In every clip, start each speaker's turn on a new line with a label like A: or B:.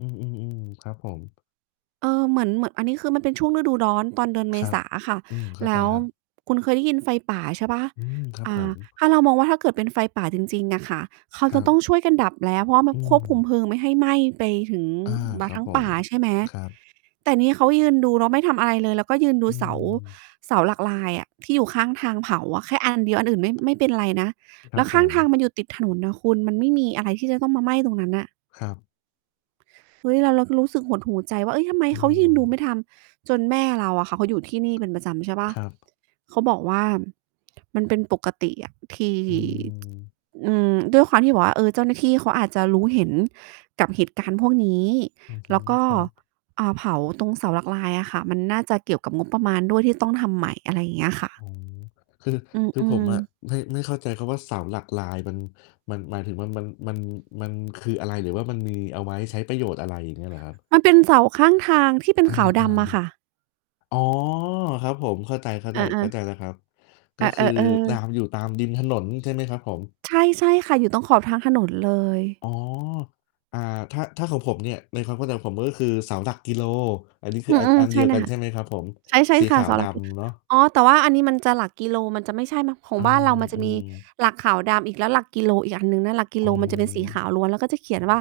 A: อือ ๆ ๆ ครับผม
B: เออ เหมือน เหมือนอันนี้คือมันเป็นช่วง ฤดูร้อน ตอนเดือนเ
A: ค
B: ม
A: รั
B: ษ
A: บ
B: าอะค่ะ
A: อืม เข้า
B: แล
A: ใจ
B: ้ว
A: ครับ
B: คุณเคยได้ยินไฟป่า ใช่เปล่า?
A: อืม ครับ
B: อ่
A: ผ
B: า
A: ม
B: ถ้าเรามองว่าถ้าเกิดเป็นไฟป่าจริง ๆ อะค่ะ เขา
A: คร
B: จะ
A: ั
B: ต
A: บ
B: ้อง ช่วยกันดับแล้ว เพราะว่ามั
A: อ
B: น
A: ื
B: ควบคุม
A: ม
B: เพลิงไม่ให้ไหม้ไปถึง
A: อา
B: ม
A: ค
B: า
A: รั
B: ท
A: บ
B: ั้ง
A: ผ
B: ป่
A: ม
B: าใช่ไหม
A: ครับ
B: แต่นี่เขายืนดู แล้วไม่ทำอะไรเลย แล้วก็ยืนดู
A: อื
B: เสา
A: ม
B: เสาหลักลายอะ ที่อยู่ข้างทางเผาอะ แค่ อัน เดียว อันอื่นไม่ ไม่เป็นไรนะ
A: ค
B: แ
A: ร
B: ล
A: ั
B: ้
A: บ
B: วข
A: ผ
B: ้างทาง
A: ม
B: มันอยู่ติดถนนน่ะคุณ มันไม่มีอะไรที่จะต้องมาไหม้ตรงนั้นน่ะ
A: ครับ
B: เฮ้ย แล้วเราก็รู้สึกหดหู่ใจว่า เฮ้ย ทำไม
A: อื
B: เขายิ่งดู
A: ม
B: ไม่ทำ จนแม่เราอะค่ะเขาอยู่ที่นี่เป็นประจำใช่เปล่า
A: ครับ
B: เขาบอกว่า มันเป็นปกติอะ ที่
A: อืม
B: อืม ด้วยความที่แบบว่า เออ เจ้าหน้าที่เขาอาจจะรู้เห็นกับเหตุการณ์พวกนี้
A: อือฮ
B: แล
A: ึ
B: ้วก็
A: ครับ
B: อ่า เผาตรงเสาหลักลายอะค่ะ มันน่าจะเกี่ยวกับงบประมาณด้วย ที่ต้องทำใหม่ อะไรอย่างเงี้ยค่
A: อ๋
B: ะ
A: อ คือ
B: อื
A: คือผ
B: อ
A: มอะ
B: ๆ
A: ไม่ ไม่เข้าใจคำว่า เสาหลักลาย มัน หมายถึงว่า มัน มัน มัน มันคืออะไร หรือว่ามันมีเอาไว้ใช้ประโยชน์อะไร อย่างเงี้ยเหรอครับ?
B: มันเป็นเสาข้างทาง ที่เป็
A: เ
B: น
A: ออ
B: ขาวดำอะค่ะ
A: ๆ อ๋อ ครับผม เข้าใจ ๆ เข้าใ
B: เอ
A: จ
B: อ ๆ
A: แล้วครับ ก
B: เอ
A: ็คือ
B: อ
A: ต
B: ๆ
A: า
B: ๆ
A: ม อยู่ตามริมถนน ใช่ไหมครับผม?
B: ใช่ ๆ ค่ะ อยู่ตรงขอบทางถนนเลย
A: อ๋อ อา ถ้า ถ้าของผมเนี่ย ในความเข้าใจของผม ก็คือเสาหลักกิโล อันนี้คื
B: อ
A: อ
B: ื
A: อัน
B: ม
A: อัน
B: ใ
A: เ
B: ช
A: ดี
B: ่
A: ยว
B: เล
A: กั
B: ย
A: น
B: ค
A: ใ
B: ่
A: ช
B: ะ
A: ่ไหมครับผม?
B: ใช่
A: สี
B: ๆ ค
A: ข
B: ่ะ
A: า
B: เ
A: ว
B: สา
A: ด
B: หลัก ล
A: ำเนาะ
B: อ๋อ แต่ว่าอันนี้มันจะหลักกิโล มันจะไม่ใช่ ขอ
A: อื
B: งบ้านเรามันจะมี
A: ม ๆ
B: หลักขาวดำอีก แล้วหลักกิโลอีกอันหนึ่งนะ หลักกิ
A: อ
B: โ
A: ื
B: ลมันจะเป็นสีขาว
A: ม
B: ล้วน แล้วก็จะเขียน ว่า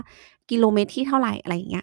B: กิโลเมตรที่เท่าไร อะไรอย่างเงี้ย